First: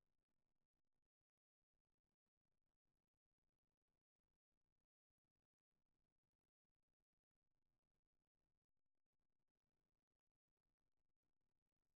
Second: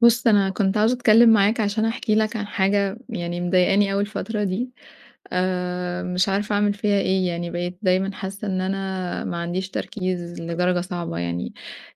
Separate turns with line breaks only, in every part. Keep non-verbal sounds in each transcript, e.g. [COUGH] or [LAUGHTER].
بُص، أنا كنت عاوزة أتكلّم معاك عشان أحكي لك عن حاجة يعني مضايقاني أوي الفترة دي. آآ مش عارفة أعمل فيها إيه، يعني بقيت دايمًا حاسة إن أنا ما عنديش تركيز لدرجة صعبة، يعني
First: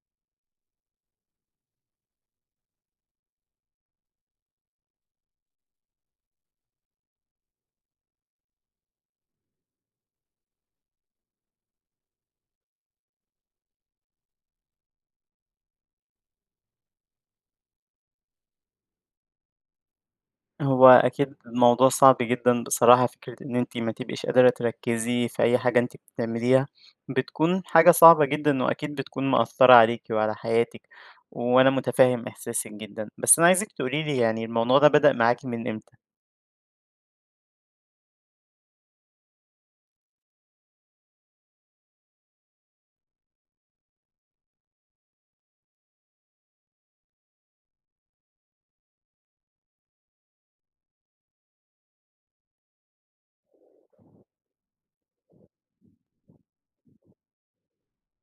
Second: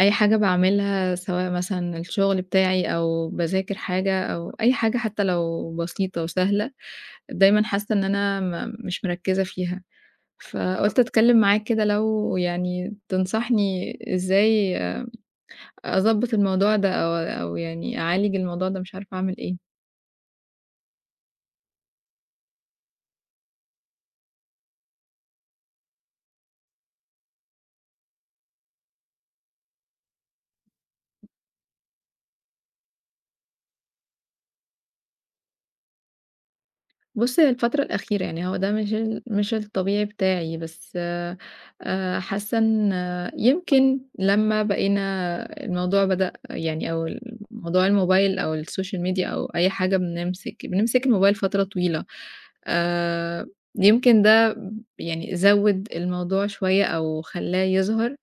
أي حاجة باعملها سواء مثلًا الشغل بتاعي أو باذاكر حاجة أو أي حاجة حتى لو بسيطة وسهلة، دايمًا حاسة إن أنا ما مش مركِّزة فيها. فقُلت أتكلم معاك كده لو يعني تنصحني إزاي أضبّط الموضوع ده أو أو يعني أعالج الموضوع ده، مش عارفة أعمل إيه.
هو أكيد الموضوع صعب جدًا بصراحة، فكرة إن أنتِ ما تبقيش قادرة تركِّزي في أي حاجة أنتِ بتعمليها بتكون حاجة صعبة جدًا وأكيد بتكون مأثرة عليكِ وعلى حياتِك، وأنا متفهم إحساسِك جدًا. بس أنا عايزِك تقولي لي يعني الموضوع ده بدأ معاكِ من إمتى؟
بُص هي الفترة الأخيرة، يعني هو ده مش ال مش الطبيعي بتاعي، بس آآ حاسة إن يمكن لمّا بقينا الموضوع بدأ يعني أو الموضوع الموبايل أو الsocial media أو أي حاجة بنمسِك بنمسك الموبايل فترة طويلة. آآ يمكن ده يعني زوِّد الموضوع شوية أو خلّاه يظهر.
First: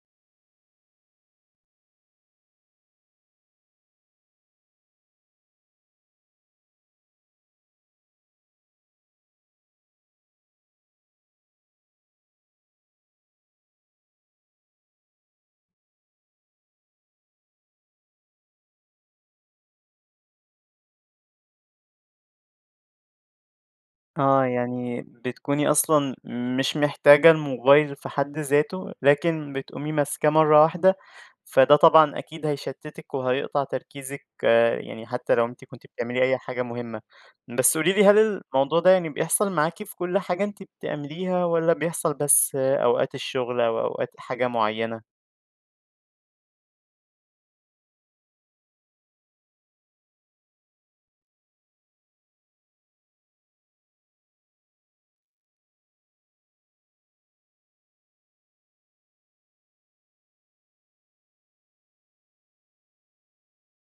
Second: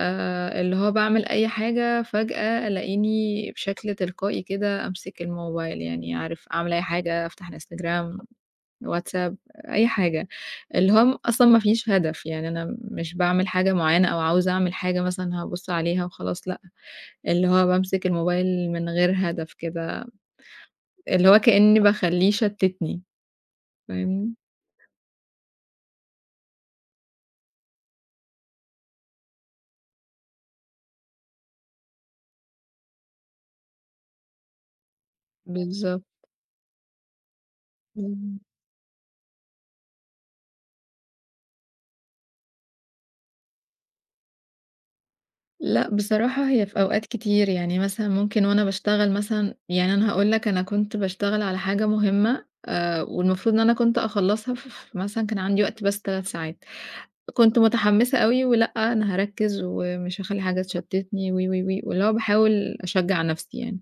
آآ اللي هو باعمل أي حاجة فجأة ألاقيني بشكل تلقائي كده أمسك الموبايل يعني عارف أعمل أي حاجة أفتح Instagram، WhatsApp، أي حاجة. اللي هو أصلًا مافيش هدف، يعني أنا مش باعمل حاجة معيّنة أو عاوزة أعمل حاجة مثلًا هابُص عليها وخلاص، لأ. اللي هو بامسك الموبايل من غير هدف كده، اللي هو كأني باخلّيه يشتتني، فاهمني؟
آه، يعني بتكوني أصلًا مش محتاجة الموبايل في حد ذاته، لكن بتقومي ماسكاه مرّة واحدة، فده طبعًا أكيد هيشتتِك وهيقطع تركيزِك يعني حتى لو أنتِ كنتِ
بالضبط.
بتعملي أي حاجة مهمة. بس قولي لي هل
إمم.
الموضوع ده يعني بيحصل معاكِ في كُل حاجة أنتِ بتعمليها، والّا بيحصل بس أوقات الشغل أو أوقات حاجة معيّنة؟
لأ، بصراحة هي في أوقات كتير، يعني مثلًا ممكن وأنا باشتغل مثلًا يعني أنا هاقول لك أنا كنت باشتغل على حاجة مهمّة آآ، والمفروض إن أنا كنت أخلّصها ف ف مثلًا كان عندي وقت بس 3 ساعات، كنت متحمّسة أوي ولأ، أنا هاركّز ومش هاخلّي حاجة تشتّتني وي، وي، وي، واللي هو باحاول أشجّع نَفْسي يعني،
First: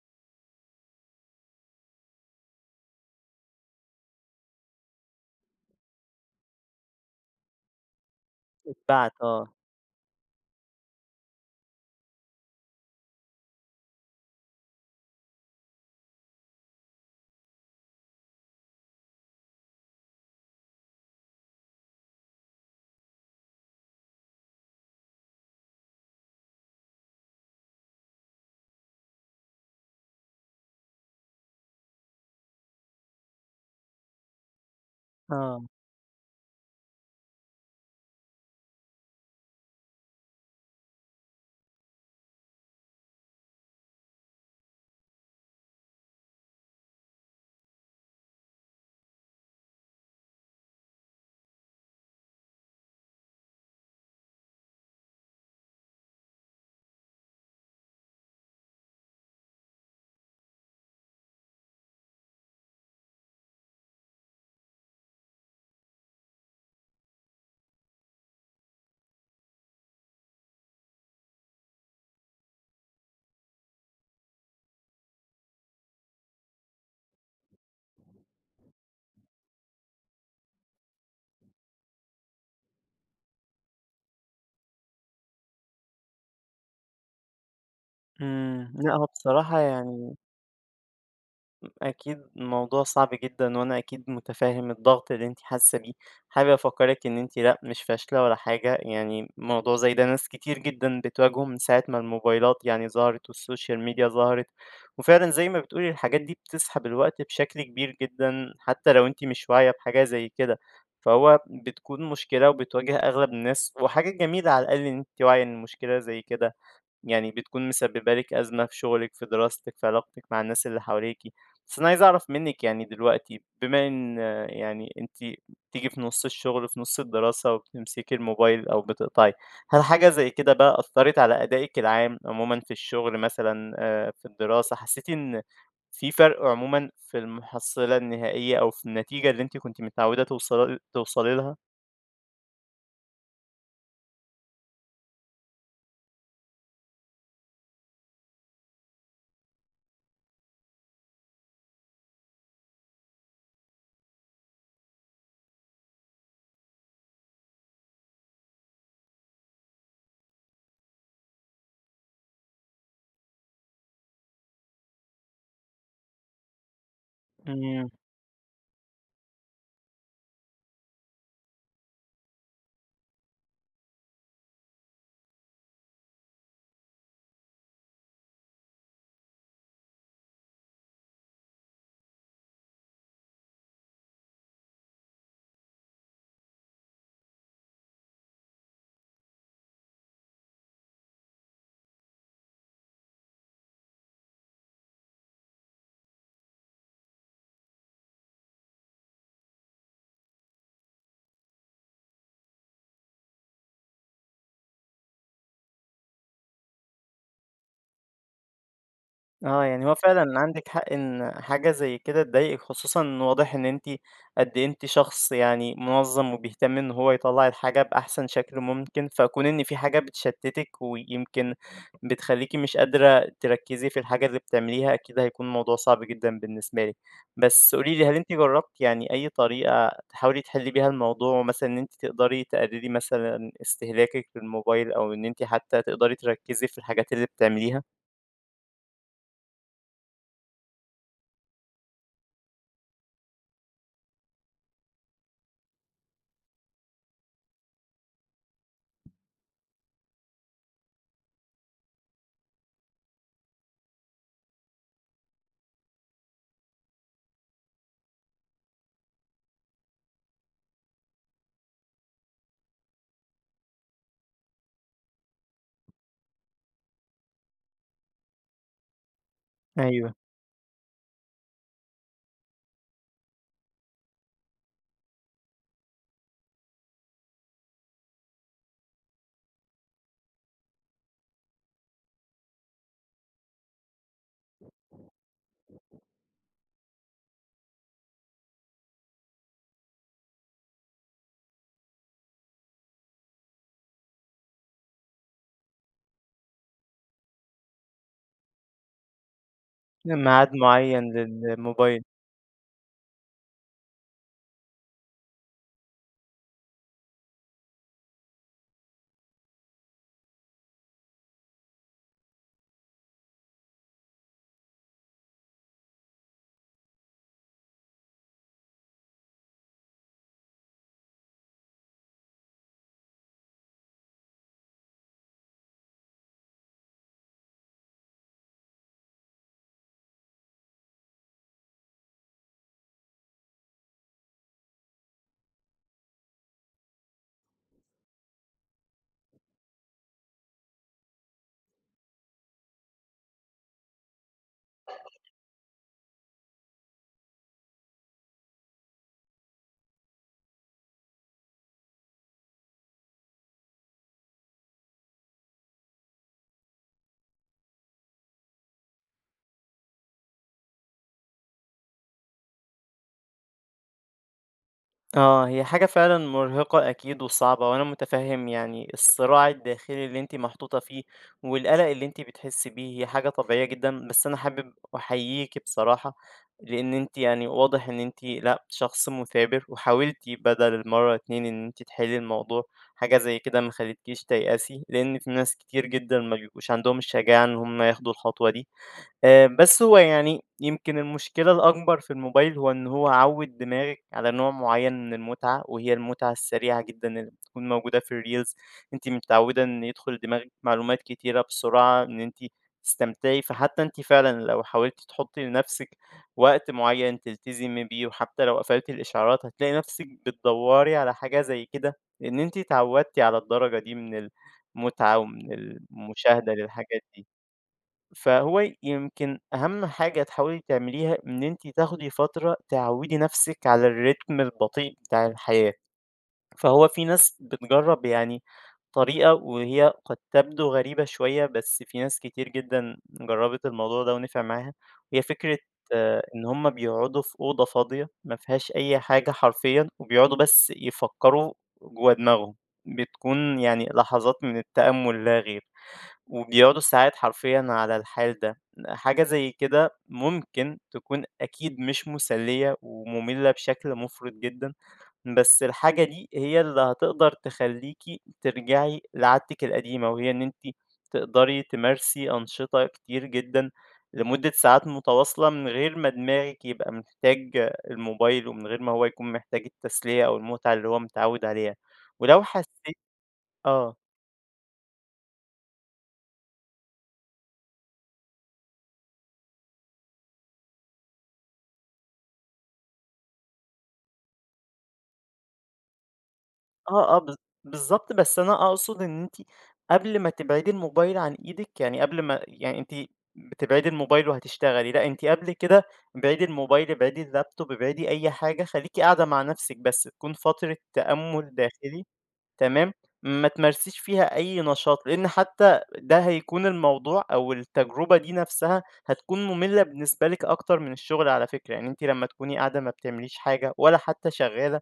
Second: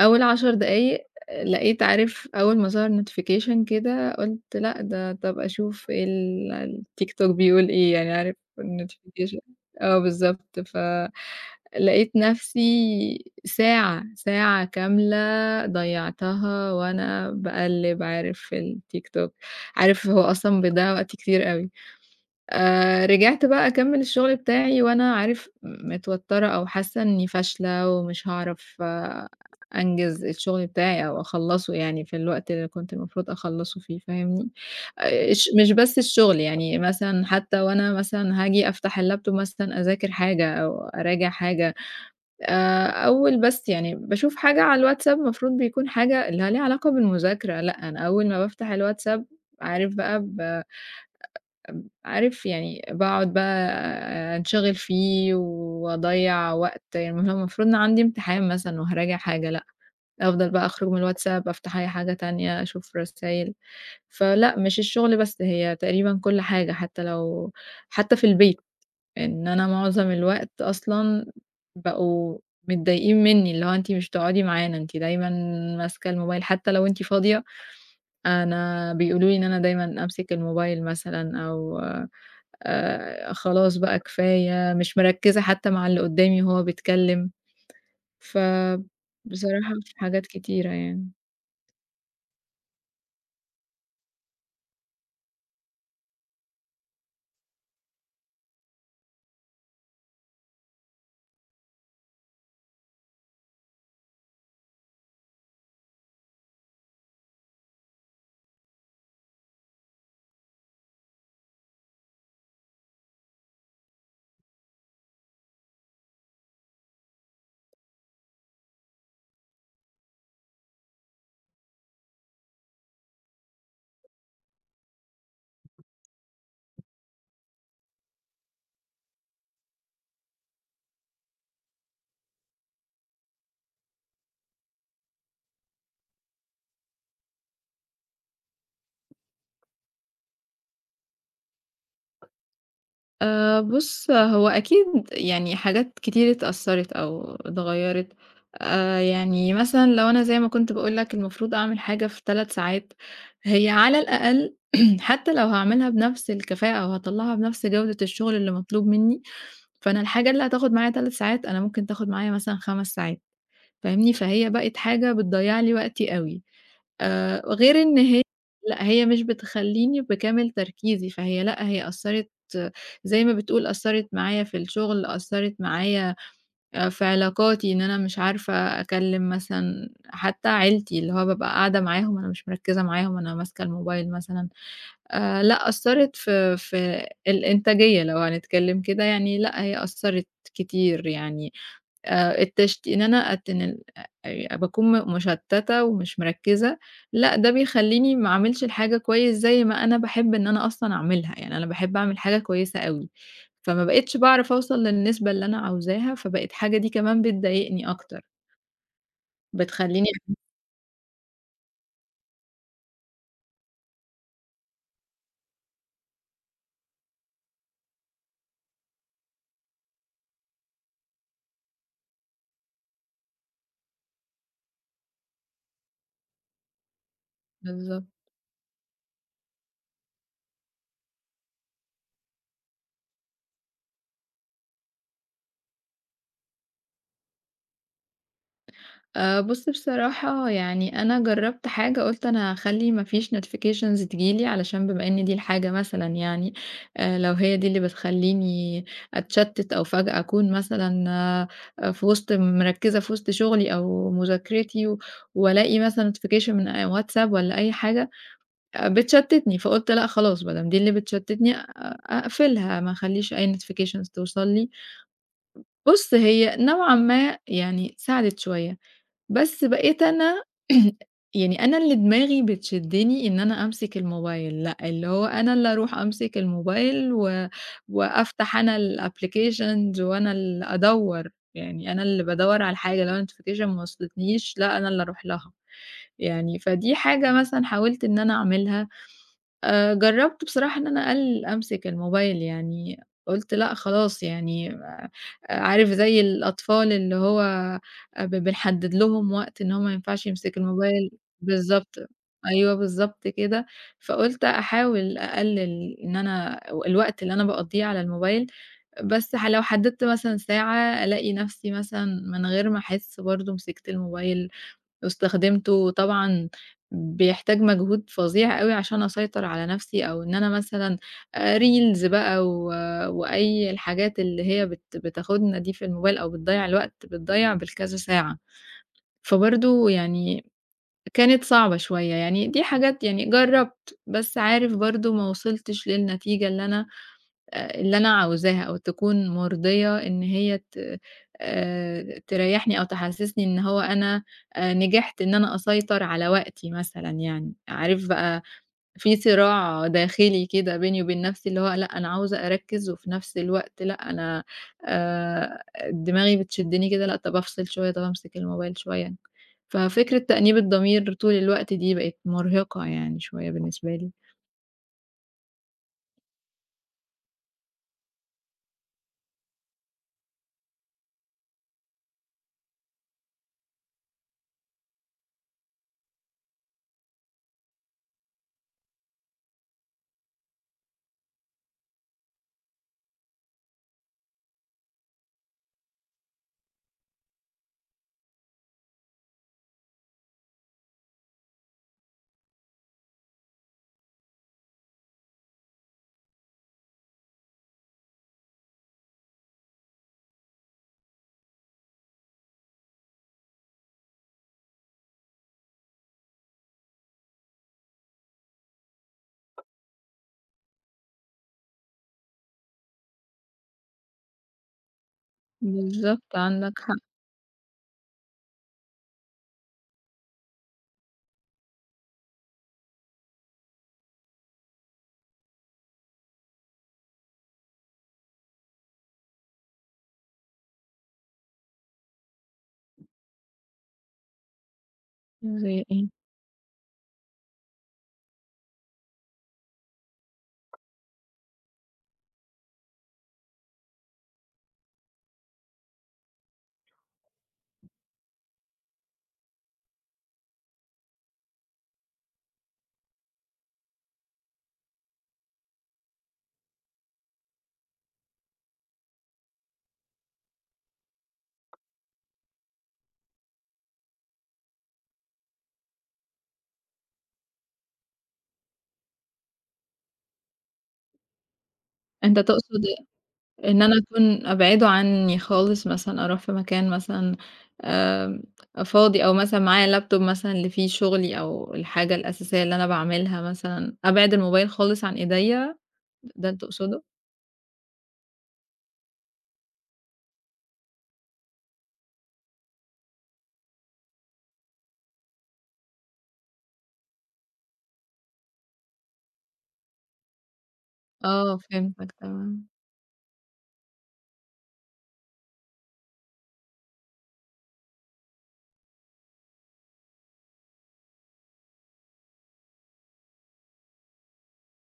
أول 10 دقايق لقيت عارف أول ما ظَهَر notification كده قُلت لأ، ده طَب أشوف ال الtiktok بيقول إيه يعني عارف
اتبعت،
الnotification
آه.
آه، بالضبط ف لقيت نَفْسي ساعة، ساعة كاملة ضيّعتها وأنا باقلِّب عارف في الtiktok، عارف هو أصلًا بيضيّع وقت كتير أوي، آآ، رجعت بقى أكمّل الشُغل بتاعي وأنا عارف متوتّرة أو حاسّة إنّي فاشلة ومش هاعرف أنجِز الشُغل بتاعي أو أخلّصه يعني في الوقت اللي كنت المفروض أخلّصه فيه فاهمني؟ آآ، أش
آه.
مش بس الشُغل، يعني مثلًا حتى وأنا مثلًا هاجي أفتح الlaptop مثلًا أذاكر حاجة أو أراجع حاجة آآ، أول بس يعني باشوف حاجة على الواتساب، المفروض بيكون حاجة اللي ليها علاقة بالمذاكرة، لأ، أنا أول ما بافتح الواتساب عارف بقى ب ب عارف يعني باقعد بقى آآ، أنشغِل فيه، وأضيّع وقت يعني [UNINTELLIGIBLE] أنا المفروض إن عندي امتحان مثلًا وهاراجع حاجة، لأ، أفضل بقى أخرج من الواتساب، أفتح أي حاجة تانية، أشوف رسايل فلأ، مش الشُغل بس هي تقريبًا كُلّ حاجة حتى لو حتى في البيت إن أنا مُعظم الوقت أصلًا بقوا متضايقين منّي اللي هو أنتِ مش بتقعدي معانا، أنتِ دايمًا ماسكة الموبايل حتى لو أنتِ فاضية، أنا بيقولوا لي إن أنا دايمًا أمسك الموبايل مثلًا، أو آآ، خلاص بقى كفاية مش مركِّزة حتى مع اللي قدّامي وهو بيتكلم،
إمم، لأ، هو بصراحة
فبصراحة في
يعني
حاجات كتيرة يعني.
أكيد الموضوع صعب جدًا وأنا أكيد مُتفاهم الضغط اللي أنتِ حاسّة بيه. حابب أفكَّرك إن أنتِ لأ، مش فاشلة ولا حاجة، يعني موضوع زي ده ناس كتير جدًا بتواجهه من ساعة ما الموبايلات يعني ظهرت والsocial media ظهرت. وفعلًا زي ما بتقولي الحاجات دي بتسحب الوقت بشكل كبير جدًا حتّى لو أنتِ مش واعية بحاجة زي كده، فهو بتكون مشكلة وبتواجه أغلب الناس، وحاجة جميلة على الأقل إن أنتِ واعية إن مشكلة زي كده يعني بتكون مسبِّبة لِك أزمة في شُغلِك، في دراستِك، في علاقتِك مع الناس اللي حواليكِ. بس أنا عايز أعرف منِّك يعني دلوقتي، بما إن يعني أنتِ بتيجي في نُص الشُغل، في نُص الدراسة وبتمسكي الموبايل أو بتقطعي، هل حاجة زي كده بقى أثّرِت على أدائِك العام عمومًا في الشُغل مثلًا، آآ في الدراسة، حسّيتِ إن فيه فَرْق عمومًا في المُحصِّلة النهائية أو في النتيجة اللي أنتِ كنتِ متعوّدة توصلل توصلي لها؟
آآ بُص، هو أكيد يعني حاجات كتير اتأثّرِت أو اتغيّرِت. آآ، يعني مثلًا لو أنا زي ما كنت باقول لك المفروض أعمل حاجة في 3 ساعات، هي على الأقل [CLEARS THROAT] حتّى لو هاعملها بنَفْس الكفاءة أو هاطلَّعها بنَفْس جودة الشُغل اللي مطلوب منّي، فأنا الحاجة اللي هتاخُد معايا 3 ساعات، أنا ممكن تاخُد معايا مثلًا 5 ساعات، فاهمني؟ فهي بقت حاجة بتضيّع لي وقتي أوي. آآ غير
إمم.
إن ه لأ، هي مش بتخلّيني بكامل تركيزي، فهي لأ، هي أثّرِت، زي ما بتقول أثّرِت معايا في الشُغل، أثّرِت معايا آآ في علاقاتي إن أنا مش عارفة أكلِّم مثلًا حتّى عيلتي، اللي هو بابقى قاعدة معاهم أنا مش مركِّزة معاهم أنا ماسكة الموبايل مثلًا. آآ لأ، أثِّرت في في الإنتاجية لو هنتكلِّم كده، يعني لأ، هي أثّرِت كتير، يعني آآ التشت إن أنا أتنل آآ باكون م مُشتَّتة ومش مركِّزة لأ، ده بيخلّيني ما أعملش الحاجة كويس زي ما أنا باحب إن أنا أصلًا أعملها، يعني أنا باحب أعمل الحاجة كويسة أوي، فما بقيتش باعرف أوصل للنسبة اللي أنا عاوزاها، فبقت حاجة دي كمان بتضايقني أكتر.
آه، يعني هو
بتخلّيني
فعلًا عندِك حق إن حاجة زي كده تضايقِك، خصوصًا واضح إن أنتِ قد إيه أنتِ شخص يعني مُنظَّم وبيهتم إن هو يطلَّع الحاجة بأحسن شكل ممكن، فكون إن فيه حاجة بتشتِّتِك ويمكن بتخلّيكِ مش قادرة تركِّزي في الحاجة اللي بتعمليها، أكيد هيكون موضوع صعب جدًا بالنسبة لِك. بس قولي لي،
بالضبط.
هل أنتِ جرّبتِ يعني أي طريقة تحاولي تحلّي بيها الموضوع مثلًا إن أنتِ تقدري تقلِّلي مثلًا استهلاكِك للموبايل أو إن أنتِ حتّى تقدري تركِّزي في الحاجات اللي بتعمليها؟
آآ، بُصّ، بصراحة يعني أنا جرّبت حاجة، قُلت أنا هاخلّي ما فيش notifications تيجي لي علشان بما إن دي الحاجة مثلًا يعني، آآ، لو هي دي اللي بتخلّيني أتشَتِّت أو فجأة أكون مثلًا في وِسْط مركِّزة في وسط شغلي أو مذاكرتي، وألاقي مثلًا notification من آآ، واتساب والَّا أي حاجة، آآ، بتشتِّتني، فقُلت لأ خلاص، بدام دي اللي بتشتِّتني أ أ أقفِلها، ما أخلّيش أي notifications توصل لي، بُصّ هي نوعًا ما يعني ساعدِت شوية، بس بقيت
أيوه.
أنا [CLEARS THROAT] يعني أنا اللي دماغي بتشدِّني إن أنا أمسك الموبايل، لأ، اللي هو أنا اللي أرُوح أمسك الموبايل و وأفتح أنا الapplications، وأنا اللي أدوّر، يعني أنا اللي بادوّر على الحاجة، لو notification ما وصلتنيش، لأ، أنا اللي أرُوح لها، يعني فدي حاجة مثلًا حاولت إن أنا أعملها، آآ، جرّبت بصراحة إن أنا أقلِّل أمسك الموبايل يعني، قُلت لأ خلاص يعني آآ، عارف زي الأطفال اللي هو آآ، ب بنحدِّد لهم وقت إن هو ما ينفعش
معاد
يمسك الموبايل
معيّن
بالضبط،
للموبايل.
أيوه، بالضبط كده، فقُلت أحاول أقلِّل إن أنا و الوقت اللي أنا باقضّيه على الموبايل، بس ح لو حدّدت مثلًا ساعة، ألاقي نفسي مثلًا من غير ما أحِسّ برضه مسكت الموبايل واستخدمته، وطبعًا بيحتاج مجهود فظيع أوي عشان أسيطر على نفسي، أو إن أنا مثلًا آآ، Reels بقى و وأي الحاجات اللي هي بت بتاخدنا دي في الموبايل أو بتضيّع الوقت، بتضيّع بالكذا ساعة، فبرضه يعني كانت صعبة شوية، يعني دي حاجات يعني جرّبت، بس عارف برضه ما وصِلتش للنتيجة اللي أنا، آآ، اللي أنا عاوزاها، أو تكون مُرضية إن هي ت آآ، تريّحني أو تحسِّسني إن هو أنا آآ، نجحت إن أنا أسيطر على وقتي مثلًا يعني، عارف بقى، في صراع داخلي كده بيني وبين نفسي، اللي هو لأ، أنا عاوزة أركِّز، وفي نفس الوقت لأ، أنا آآ، دماغي بتشدِّني كده، لأ، طَب أفصِل شوية، طَب أمسك الموبايل شوية، ففكرة تأنيب الضمير طول الوقت دي بقِت مرهقة يعني شوية بالنسبة لي.
آه، هي حاجة فعلًا مرهِقة أكيد وصعبة، وأنا متفهم يعني الصراع الداخلي اللي أنتِ محطوطة فيه، والقلق اللي أنتِ بتحسي بيه، هي حاجة طبيعية جدًا، بس أنا حابب أحييكِ بصراحة، لإن أنتِ يعني واضح إن أنتِ لأ شخص مثابر، وحاولتِ بدَل المرّة اتنين إن أنتِ تِحلّي الموضوع، حاجة زَي كده ما خلّتكيش تيأسي، لإن في ناس كتير جدًا ما بيبقوش عندهم الشجاعة إن هُم ياخدوا الخطوة دي. آآ بس هو يعني يمْكِن المشكلة الأكبر في الموبايل هو إن هو عوّد دماغِك على نوع معين من المتعة، وهي المتعة السريعة جدًا اللي بتكُون موجودة في الreels. أنتِ متعودة إن يدخّل دماغِك معلومات كتيرة بسرعة، إن أنتِ تستمتعي، فحتى أنتِ فعلًا لو حاولتِ تحطي لنَفْسِك وقت معين تلتزمي بيه، وحتى لو قفلتِ الإشعارات هتلاقي نَفْسِك بتدَوري على حاجة زَي كده، لإن أنتِ اتعودتِ على الدرجة دي من المتعة ومن
بالضبط
المشاهدة
عندك حق.
للحاجات دي. فهو يمْكِن أهم حاجة تحاولي تعمليها إن أنتِ تاخدي فترة تعوّدي نَفْسك على الrhythm البطيء بتاع الحياة. فهو في ناس بتجرب يعني طريقة وهي قد تبدو غريبة شوية، بس في ناس كتير جدًا جربت الموضوع ده ونِفع معاها، وهي فكرة
زَي إيه؟
إن هُم بيقعدوا في أوضة فاضية ما فيهاش أي حاجة حرفيًا، وبيقعدوا بس يفكروا جوّا دماغهم. بتكُون يعني لحظات من التأمل لا غير، وبيقعدوا ساعات حرفيًا على الحال ده. حاجة زَي كده ممكن تكُون أكيد مش مسلّية ومملة بشكل مفرط جدًا، بس الحاجة دي هي اللي هتقدَر تخلّيكِ ترجَعي لعادتِك القديمة، وهي إن أنتِ تقدَري تمارسي أنشطة كتير جدًا لمدة ساعات متواصلة من غِير ما دماغِك يبقى محتاج الموبايل، ومن غِير ما هو يكُون محتاج التسلية أو المتعة اللي هو متعود عليها.
أنت
ولو
تقصد
حسيتِ
إيه؟ إن أنا
آه.
أكُون أبعِده عني خالص مثلًا، أرُوح في مكان مثلًا آمم فاضي، أو مثلًا معايا الlaptop مثلًا اللي فيه شغلي أو الحاجة الأساسية اللي أنا باعملها مثلًا، أبعِد الموبايل خالص عن إيديّا؟ ده اللي
آه،
تقصده؟
آه، بالض بالضبط، بس أنا أقصد إن أنتِ قبل ما تبعدي الموبايل عن إيدِك، يعني قبل ما يعني أنتِ بتبعدي الموبايل وهتشتغلي لأ، أنتِ قبل كده ابعدي الموبايل، ابعدي الlaptop، ابعدي أي حاجة، خليكِ قاعدة مع نَفْسك بس، تكُون فترة تأمُل
آه
داخلي،
فهمتك تمام.
تمام؟ ما تمارسيش فيها أي نشاط، لإن حتى ده هيكُون الموضوع أو التجربة دي نَفْسها هتكُون مملة بالنسبة لِك أكتر من الشغل على فكرة، يعني أنتِ لمّا تكُوني قاعدة ما بتعمليش حاجة ولا حتى شغالة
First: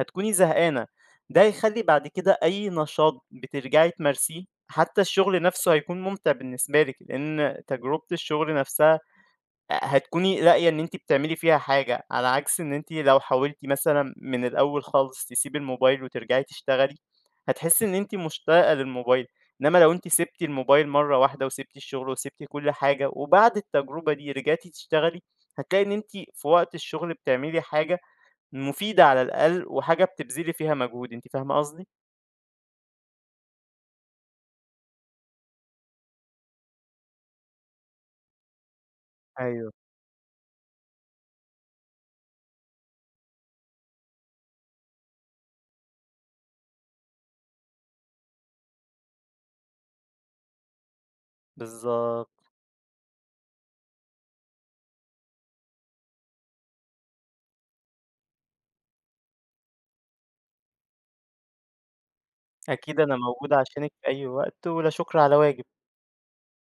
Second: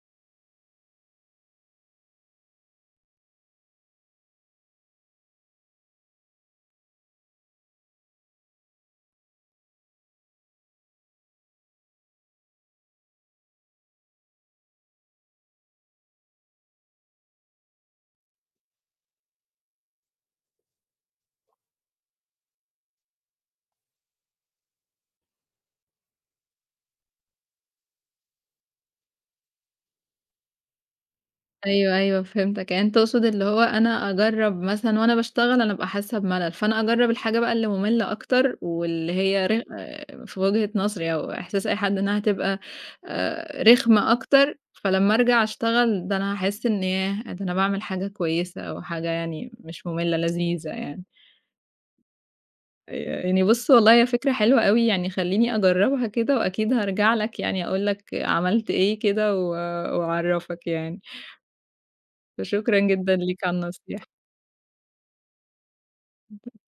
هتكُوني زهقانة. ده هيخلّي بعد كده أي نشاط بترجَعي تمارسيه، حتى الشغل نَفْسه هيكُون ممتع بالنسبة لِك، لإن تجربة الشغل نَفْسها أ هتكُوني لاقية إن أنتِ بتعملي فيها حاجة، على عكس إن أنتِ لو حاولتِ مثلًا من الأول خالص تسيبي الموبايل وترجَعي تشتغلي، هتحسي إن أنتِ مشتاقة للموبايل. إنما لو أنتِ سِبتِ الموبايل مرّة واحدة وسِبتِ الشغل وسِبتِ كُلّ حاجة، وبعد التجربة دي رِجعتِ تشتغلي، هتلاقي إن أنتِ في وقت الشغل بتعملي حاجة مفيدة على الأقل، وحاجة بتبذلي فيها مجهود، أنتِ فاهمة قصدي؟
أيوه، أيوه فهمتك، يعني أنت تقصد اللي هو أنا أجرب مثلًا وأنا باشتغل أنا بابقى حاسة بملل، فأنا أجرب الحاجة بقى اللي مملة أكتر، واللي هي رخ
أيوه.
في وجهة نظري أو إحساس أي حد إنها هتبقى آآ، رخمة أكتر، فلمّا أرجَع أشتغل ده أنا هاحسّ إن ياه! ده أنا باعمل حاجة كويسة أو حاجة يعني مش مملة، لذيذة يعني.
بالضبط.
آآ يعني بُص والله هي فكرة حلوة أوي يعني خلّيني أجربها كده، وأكيد هارجَع لك يعني أقول لك عملت إيه كده و وأعرّفك يعني. فشكرًا
أكيد
جدًا
أنا
ليك
موجود
على
عشانك
النصيحة.
في أي وقت، ولا شُكر على واجب.
[UNINTELLIGIBLE]